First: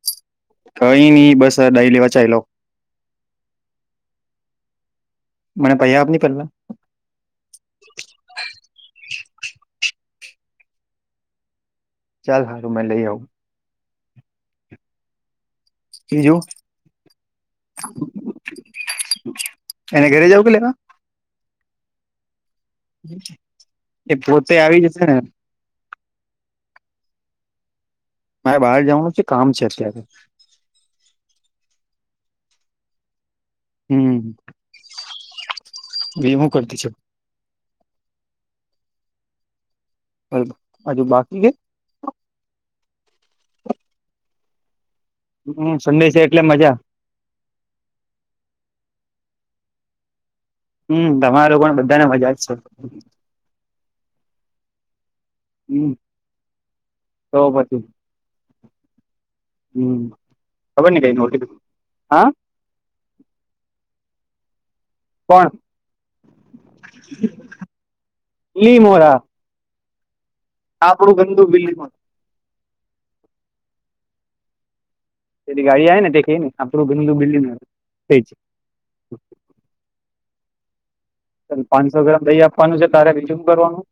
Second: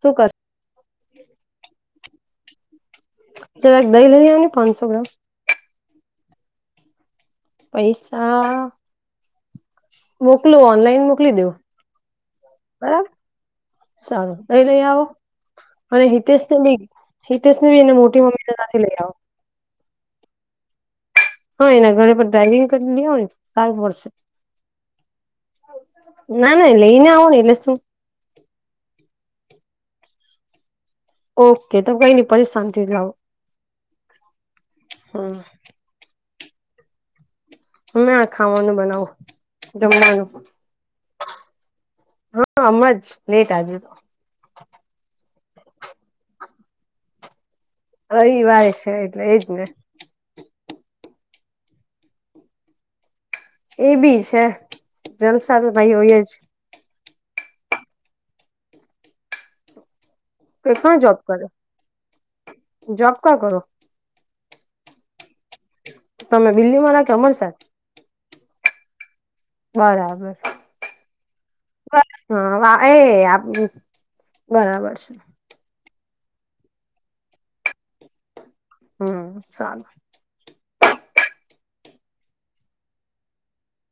તું કર કઈ નઈ બસ દહીં લેવાચી લો. ચાલ એક દહી લઈ આવ ને પાંચસો ગ્રામ. મને પૈયા આપની પેલા. પૈસા. મોકલો ઓનલાઈન મોકલી દેો. ચાલ હારું મે લઈ આઉ. સારું દહીં લઈ આવો. અને બીજું હિતેશને બી હિતેશ ને બી એને મોટી મમ્મીતા સાથે લઈ આવો. એને ઘરે જવું કે લેવા? હા એના ઘરે પણ ડ્રાઈવિંગ કરી લે હોને સારું પડશે. એ પોતે આવી જશે ને નાન એ લઈની આવન એલે સુું. મારે બહાર જવાનું છે કામ છે અત્યારે. ઓકે તો કઈ નઈ પર શાંત લાવો. હમ, હમ એ હું કરતી છું? અમે આ ખાવાનું બનાવું જમવાનું. હજુ બાકી છે હામજ નેટ આજુ તો. હમ સંડેશ છે એટલે મજા. રવિવાર છે એટલે એજ ને. હમ તમારો પણ બધાને મજા જ છે. એ બી છે, જલસાદ હમ ભાઈ હોય જ. તો પછી, હમ. ખબર નહીં ગઈ [unintelligible] હા. જબ કા કરો? પણ. તમે બિલ્લી માં રાખી અમરસાર લી મોરા. બરાબર. આપણું ગંદું બિલ્લ. હા વા એ બરાબર છે. જે ગાડીાય નેખ ને આપણું ઘું બિલ્ડીંગ થઈ છે. હમ ચાલ. પાંચસો ગ્રામ દહી આપવાનું છે તારે રીજુમ કરવાનું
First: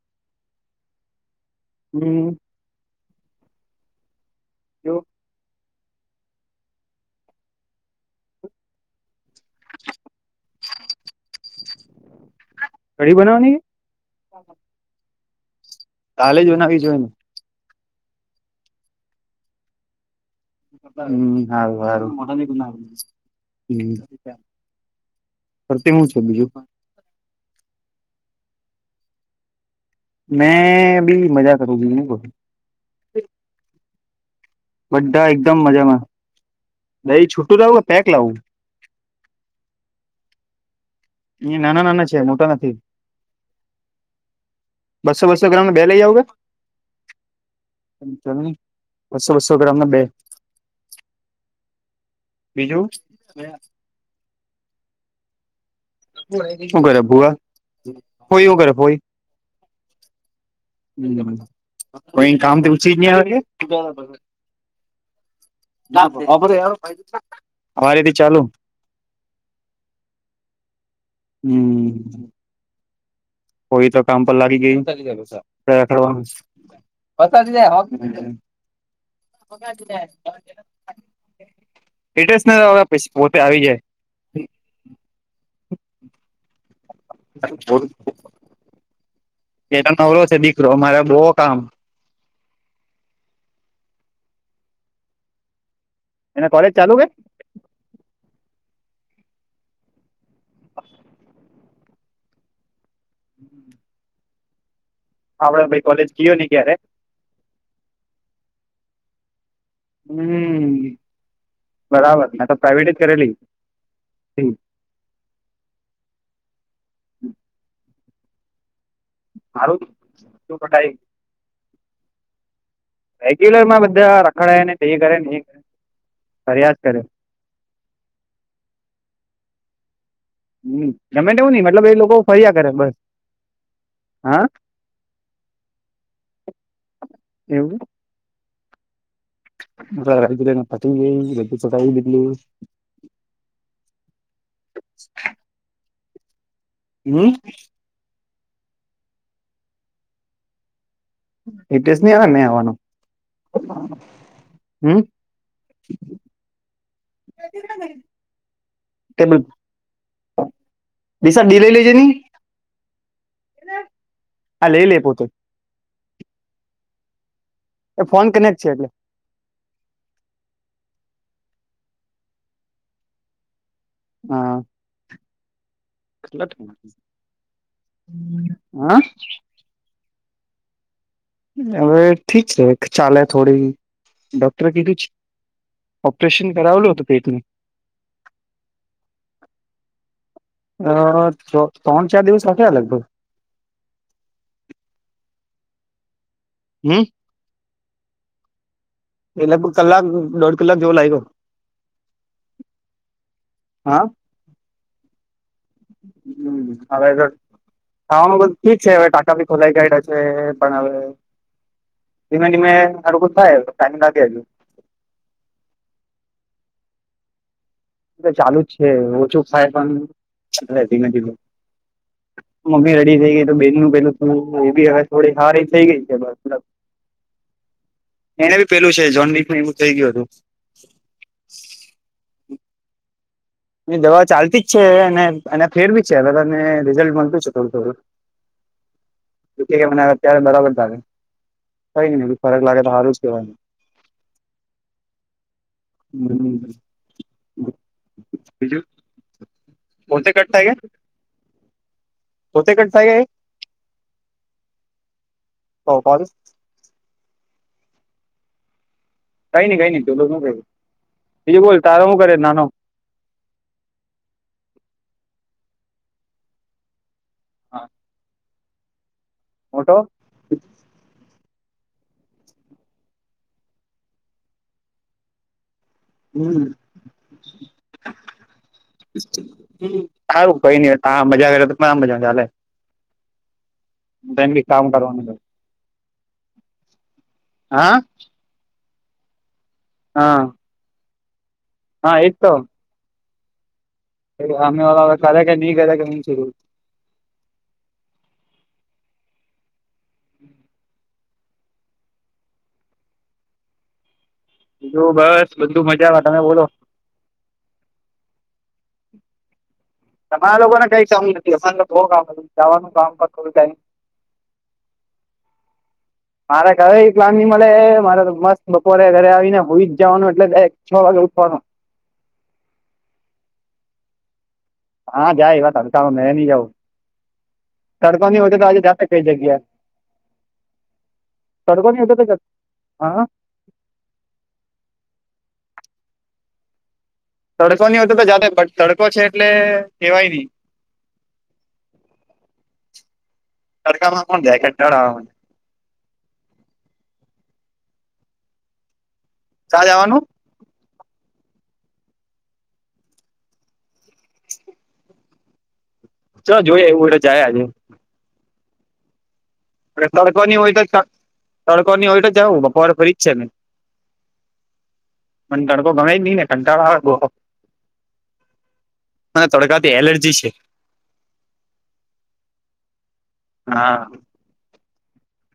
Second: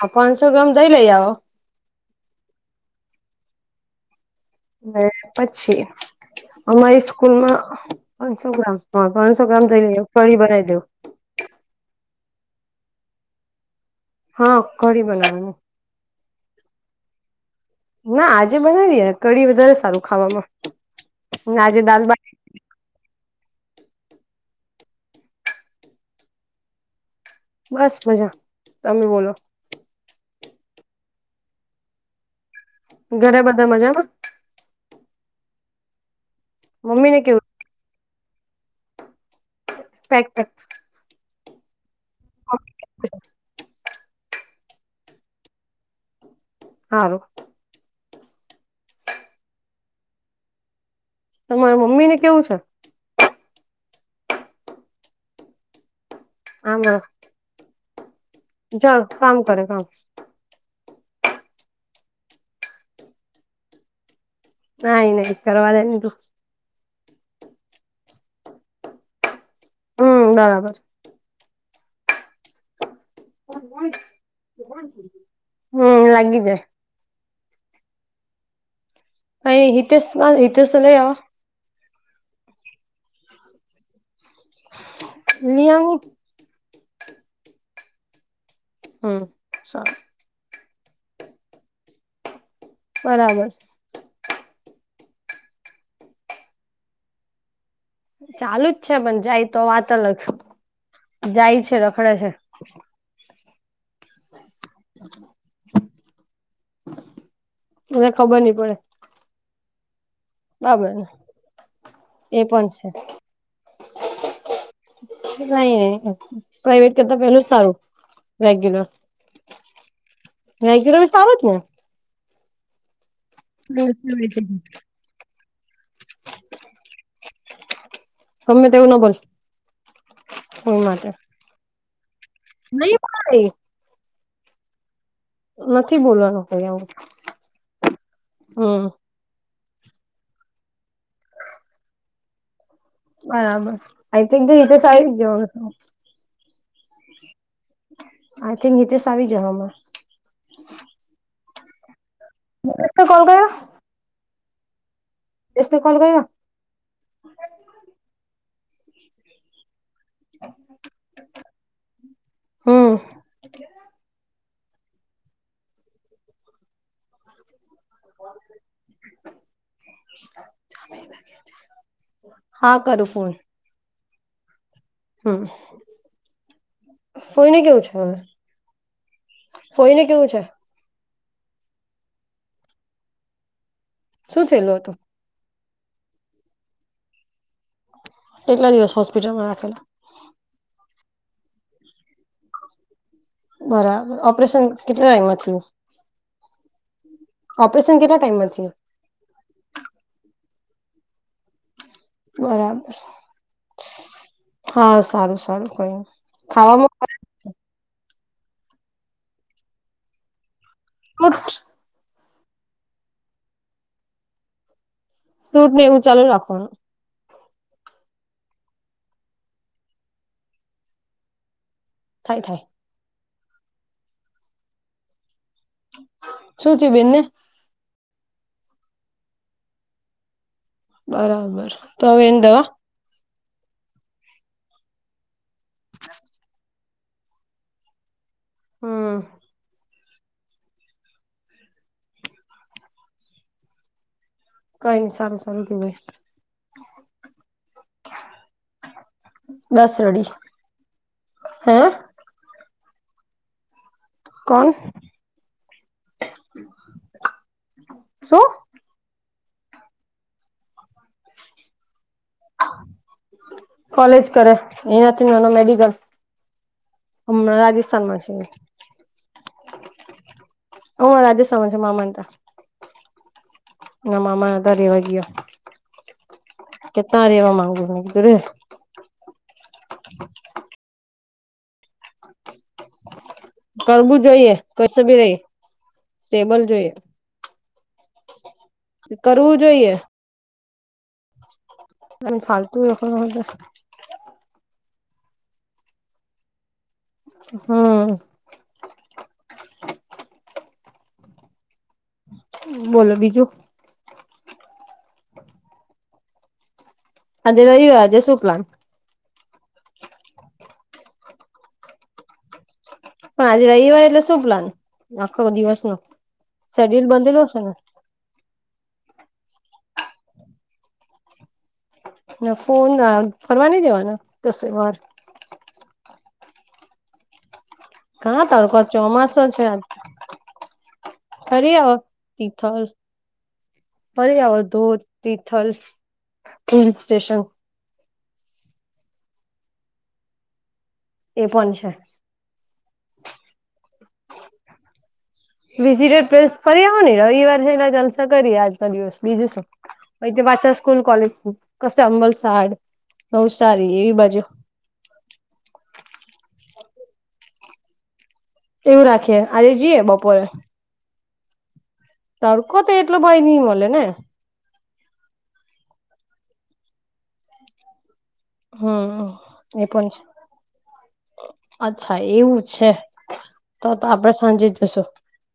હ પાંસો ગ્રામ દહીં લઈ આવ. હમ. જો બે પછી અમારી સ્કૂલમાં પાંચસો ગ્રામ હ પાંચસો ગ્રામ દહીં લઇ આવો કળી બનાવી દેવ. કઢી બનાવાની. હા કંઠી બનાવવા ની. તાલે જનાવી જોઈએ ને. ના આજે બનાવી દએે ને કઢી વધારે સારું ખાવામાં. સારું ને આજે સારુ. દાલબાટી હ ફતેવું છે બીજું પણ. બસ મજા તમે બોલો. મેં ભી મજા કરુંછું બીજુ કો ઘરે બધા મજામાં. બધા એકદમ મજામાં મમ્મી ને દહી કેવું છૂટું લાવું પેક લાવું. Pack pack. એ નાના નાના છે મોટા નથી. બસો બસો ગ્રામમાં બે લઈ આઉ એ. હારું. બસો બસો ગ્રામને બે તમારા મમ્મી ને કેવું છે. [unintelligible] આમ શું કર ભુવા હોય કર ફોય. ચાલ કામ કરે કામ કોઈ કામ ઓછી જ નહીં આવે છે. નહી નહી કરવા દે તું. અરેથી ચાલુ. હમ બરાબર. હમ. કોઈ તો કામ પર લાગી ગય હમ લાગી જાય અને હૈતેસ હૈત સ લઈ એડ્રેસ ના પ પોતે આવી જાય. નિ આવુ. હમ એ નવરો છે દીકરો મારે બઉ કામ. બરાબર. એના કોલેજ ચાલુ હે. ચાલુ જ છે પણ જાય તો વાત અલગ જાય છે રખડે છે [inaudible] હમ [unintelligible] આપડે ભાઈ કોલેજ કયો નહી ક્યારે. મને ખબર નઈ પડે. બરાબર હમ ને બરાબર એ તો પણ છે પ્રાાઈવેટ જ કરેલી. નહી નહી પ્રાઈવેટ કરતા પેલું સારું રેગ્યુલર. મારું શું કકાય. આવાવ ક્યાં રેગ્યુલર ને માં બધા રખડાય ને તે કરે ને એ કરે ફરિયાદ કરે સમમે તવું ન બો હમ ગમે તે એવું નઈ મતલબ એ લોકો ફર્યા કરે બસ નહી ભાઈ હા નથી બોલવાનું કોું એવું હ મા રદ પછંગ ર ચો દીલું બરાબર આઈ થિંક હી તો સ આવી ગયો હમ આઈ થિંક હિતસ આવી જવામાં એટેસની સ ક કોલ કર હ એતો કલ ગયો તેમાં બી સા ડી લઈ લેજે નની હમ અ લ એ લે પોતે [inaudible] [inaudible] એ ફોન કનેક્ટ છે એટલે હ [inaudible] હા કરું ફોન હા હમ ફોઈને હ [inaudible] ફોઈ ને કેવું છે હવે ઠીક છે ચાલે થોડી શું ડોક્ટરે થયેલું હતું કીધું છે ઓપરેશન કરાવલો હતું પેટનુ એકલા દિવસ હોસ્પિટલમાં રાખેલા અ ત્રણ ચાર દિવસ રાખ્યા લગભગ બરાબર ઓપરેશન કેટલા ટાઈમ માં થયું હમ [inaudible] ઓપરેશન કેટલા ટાઈઇમમાં એ લગભગ કલાક દોઢ કલાક જેવો લાગ્યો બરાબર હા હા [inaudible] સારું સારું કઈ નઈ [inaudible] ખાવામાં હવે ખાવાનું બધું કી જ છે હવે ટાકા ભી ખોલાઈ ગ હશે પણ હવે કછ [inaudible] ધીમે ધીમે સારું થાય ટાઈમ લાગે એલું ફ્રૂટ ને એવું ચાલુ રાખવાનું ચાલુ જ છે ઓછું ખાય પણ ચાલે ધીમે ધીમે થાય થાય મમ્મી રેડી થઈ ગઈ તો બેન નું પેલું થ એ બી હવે થોડી હારી એ થઈ ગઈ છે શું થયું બેનને એને બી પેલું છે [unintelligible] એવું થઈ ગયું હતું બરાબર તો હવે એન દવા એ દવા ચાલતી જ છે અને એના ફેર બી છે હ તને રિઝલ્ટ મળતું છે થોડું થોડું હમ [inaudible] કે મના ત્યારે બરાબર થ કઈને ફરક લાગે તો સારું જ કેહેવાનું. કઈ નઈ સારું સારું કેવાય. બીજું દસ રડી પોતે કટ થાય ગયા, હે પોતે કટ થાય ગ એ. કોણ, શું? કઈ નઈ કઈ નઈ તો શું કર બીજું બોલ તારો શું કરે નાનો? કોલેજ કરે એનાથી નાનો મેડિકલ, હમણાં રાજસ્થાનમાં છે. ઓટો હ રાજસ્થાનમાં છે મામાના ત્યાં. એના મામા ના ઘરે વય ગ્યો. હમ કેટ ર એવા માંગુ મધરે. સારું કઈ નઈ તા મજા કરે તો કા મજા ચાલે. કરવું તેમ જોઈએ બી કામ કશું બી કરવાનું રહી, સ્ટેબલ જોઈએ. હા? કરવું જોઈએ. હા. હા હ એજ તો. ફાલતું એખ હ. સામે વાળા કરે કે નઈ કરે હું થયું. હમ. બોલો બીજું. બીજું બસ બધું મજા આવે તમે બોલો. અને રવિવાર આજે શું પ્લાન? તમારા લોકો ને કઈ કું નથી, અ જવાનું. કામ પર પણ થોડું આજે ટાઈમ રવિવાર એટલે શું પ્લાન આખો દિવસ નો? મારા ઘરે શેડ્યુલ પ્લાન બંધેલો નહીં હશે મળે ને મારા તો મસ્ત બપોરે ઘરે આવી ને હોઈ જવાનું એટલે એક છ વાગે ઉઠવાનું. ના ફોન ફરવા નહી જવાના કશે વાર? કોણ જાય આવા તડકામાં મે ની જાઉં. તડકોની કા હોતે તો તડકો આજે જાતે કઈ ચોમાસો જગ્યા. છે ફરી આવો તડકોની હોતે તો તિથલ ફરી આવા ધોત, તિથલ, પોલીસ સ્ટેશન. તડકોની હોતે તો જાતે બટ તડકો છે એટલે કહેવાય નહીં. એ પણ છે. તડકામાં કોણ જાય કંટાળો આવે. વિઝિટર પ્લેસ ફરી આવો ને રવિવાર છે એટલે જલસા કરીએ આજનો દિવસ બીજું શું. ચાલ જવાનું પછી પાછા સ્કૂલ કોલેજ કશે અં બલસાડ, નવસારી એવી બાજુ ચાલો જોઈએ એવું હોય તો જાયે આજે. એવું રાખીએ. આજે જઈએ બપોરે તડકોની હોય તો તડકોની તડકો તો ફ્રી એટલો જ છે ભય ને. નહી મળે ને મને તડકો ગમે જ ની ને કંટાળ આવે બો. હમ મારે એ તડકાથી પણ એલર્જી છે. અચ્છા એવું છ તો હા તો આપડે સાંજે જ જશું.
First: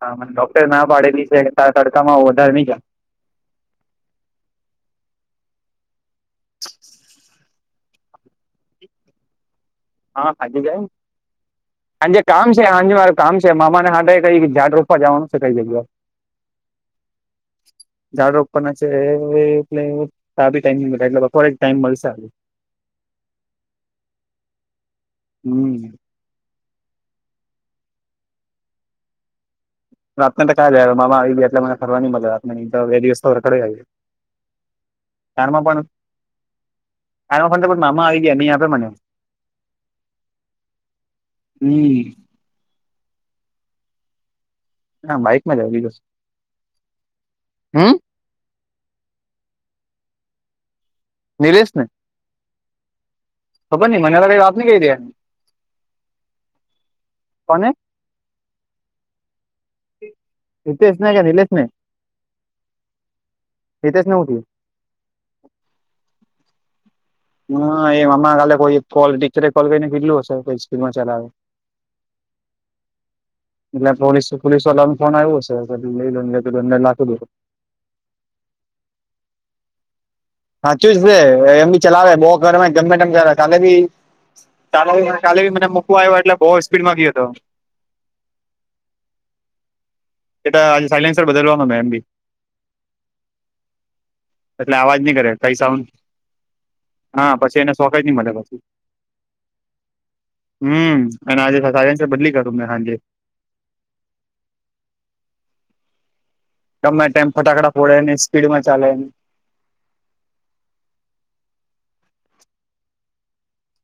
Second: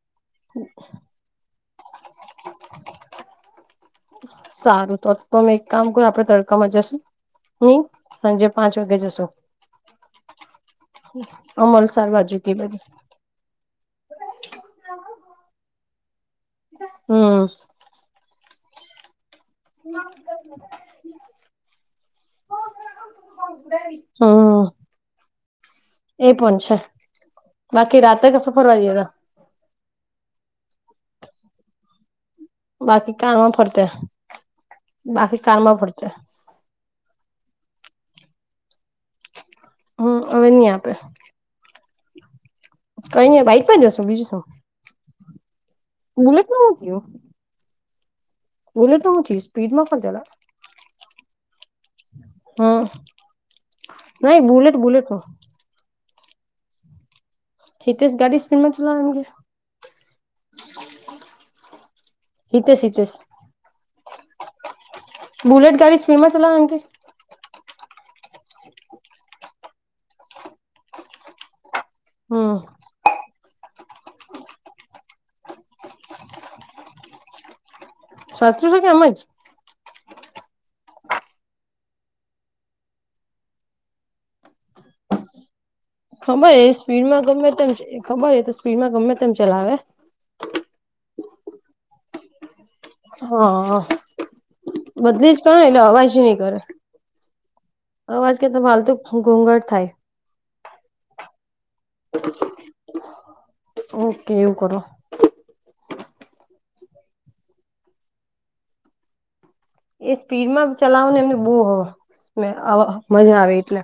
હા ડોક્ટરએ ના પાડેલી છે તા તડકામાં વધારે ની જામ. સારું તો તો તમે એક કામ કરો આપડે તડકામાં જશું. હમ, સાજે પાંચ વાગે જસો. હા હાજે જાયે, અમલસાર હાજે બાજુ કામ કે છે બધી હાજે મારે. કામ છે. મામાને હાતે કઈ ઝાડ રોપવા જવાનું છે કઈ જગ્યા. હમ. ઝાડ રોપવાના છે એટલે તા ભી ટાઈમિંગ એટલે બપોરે જ ટાઈમ મળશે આજે. હમ. હમ. એ પણ છે, બાકી રાતે કસો ફરવા [unintelligible] રાત ને [unintelligible] મામા આવી ગયા એટલે મને ફરવાની મજા નય તો બે બાકી દિવસ કારમાં ફરતે [unintelligible] બાકી કારમાં પણ ભરશે [unintelligible] મામા આવી ગયા ની આપે મને હમ અવે ની આપે હમ. કયની બાઈક પર જશું બીજું શું હા બાઇકમાં [unintelligible] બુલેટનું હુ થીયું બુલેટિન હુ થીયુ સ્પીડમાં [unintelligible] નિરેશ ને હમ ખબર ની મને અવે નહી વાત બુલેટ ની બુલેટ નું [unintelligible] કોને? હીતેશ ગાડી સ્પીડમાં ચલાવે એમકે? હિતેશ ને કે નીલેશ ને હિતેશ હિતેશ હિતેશ ને હુ થીયુ? બુલેટ ગાડી સ્પીડમાં ચલાવે એમ કે? હા એ [unintelligible] કાલે કોઈ કોલ ટીચરે કોલ કરીને કીધલું હશે સ્પીડમાં ચલાવે હમ. એટલે પોલીસ પોલીસ વાળાન ફોન આયવો હશે [unintelligible] સાચુ છે, કે એમ જ સાચું જ છે, એમ બી ચલાવે બો ગરમે ગમે તેમ ચલાવે કાલે બી [inaudible] બહુ ખબરએ ગયો હતો સ્પીડમાં ગમે તેમ ખબર એતો સ્પીડમાં ગમે તેમ ચલાવે એટ આજે સાયલેન્સર બદલવાનો મે બી એટલે અવાજ હ નહી કરે બદલી જ કઈ [unintelligible] સાઉન્ડ અવાજ ની કરે હા પછી એને શોખ જ નહી મળે અવાજ પછી કેતા ફાલતુ ઘોઘટ થાય હમ અને આજે સાયલેનસર બદલી કરું મે હાજે ઓકે એવું કરો ગમે તેમ ફટાકડા ફોડે ને સ્પીડમાં ચાલે એ સ્પીડમાં ચલાવને એમને બો મે અવ મજા આવે એટલે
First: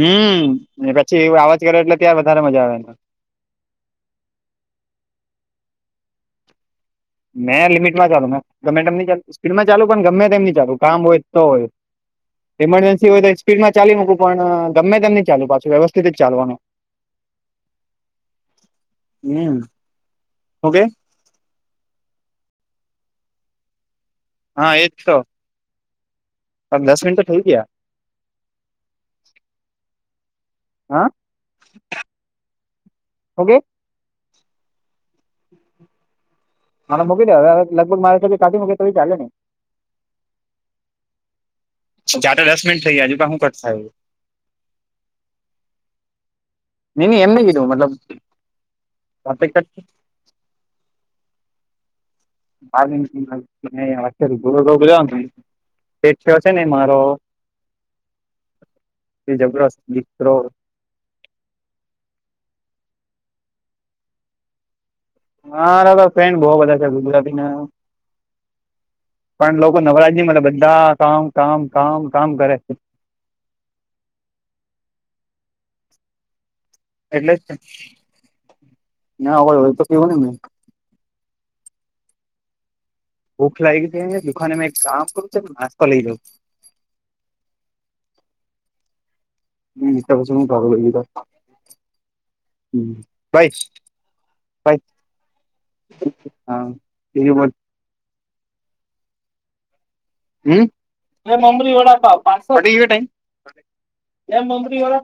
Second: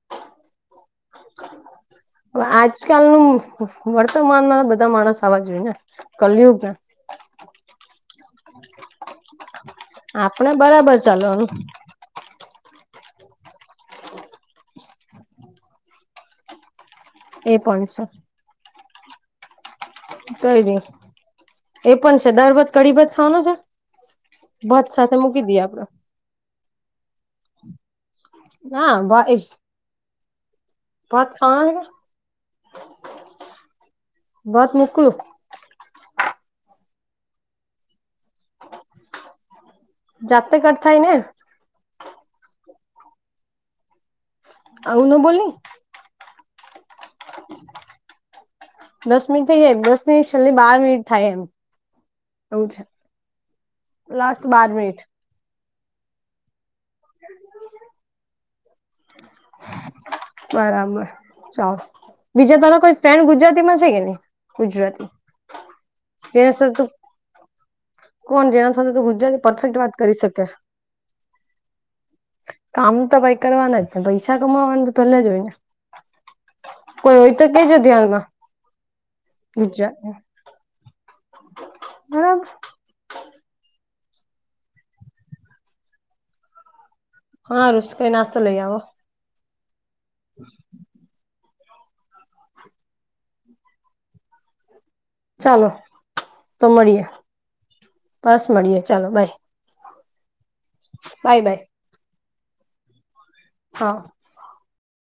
હમ પછી એ અવાજ કરે એટલે ત્યા વધારે મજા આવે આજકાલનું વર્તમાનમાં બધા માણસ આવા જોય ને કલયુગ ને મેં લિમિટ માં ચાલુ મે ગમે તેમની ચાલ સ્પીડમાં ચાલુ પણ ગમે આપણે તેમની ચાલુ બરાબર કામ હોય તો ચાલવાનું હોય [unintelligible] ઇમરજન્સી હોય તો સ્પીડમાં ચાલી મૂકું પણ ગમે તેમ ની ચાલુ પાછું વ્યવસ્થિત જ ચાલવાનું એ પણ છે. હમમ. કઈ ની એ પણ છે, દાર ભાત કઢી ભાત ખાવાનો છે? હા ભાત એજ સાથે તો મૂકી દી આપડે દસ મિન તો થઈ ગયા ના બા [unintelligible] હા ભાત ખાવાના છે, ઓકે કે ભાત મુકલુ હને મૂકી દે હવે હવે લગભગ મારેથી કાઢી મૂકે તો ચાલે ને જાતે કર થાય ને ચાત દસ મિનીટ થઈ જાય હજુ ત હુ કટ થાય આવું ન બોલની ની ની એમને કીધું મતલબ [unintelligible] નય છેલ્લી બાર મિનિટ થાય એમ એવું છે લાસ્ટ બાર મિનિટ [inaudible] હેઠયો છે, ને મારો એ જબરસ્ત દીકરો બરાબર ચાલ બીજા તારો કોઈ ફ્રેન્ડ ગુજરાતીમાં છે કે નય ગુજરાતી મારા તો બોવ બધા જેને સાથે ફ્રેન્ડ તું છે ગુજરાતીના કોણ જેના સાથે તો ગુજરાતી પણ પરફેક્ટ લોકો વાત કરી નવરાજની મળ શકે બધા કામ કામ કામ કામ કરે. અમુક તો ભાઈ. કરવાના જ ને પૈસા કમાવાનું તો પેલા જ હોય ને. કોઈ હોય એટલે તો જ કેજો ધ્યાનમાં ના હોય હોય તો કેવું ને [unintelligible] મે [unintelligible] ભૂખ લાગી દુખાને એક કામ કરું નાસ્તો લઈ લઉ. હા રુષ કઈ નાસ્તો લઈ આવો. [unintelligible] ભાઈ ચાલો તો મળીએ [unintelligible] બસ મળીએ ચાલો બાય. હમ બે બાય બાય મમરી વડાપાવ [unintelligible] હા. એ મમરી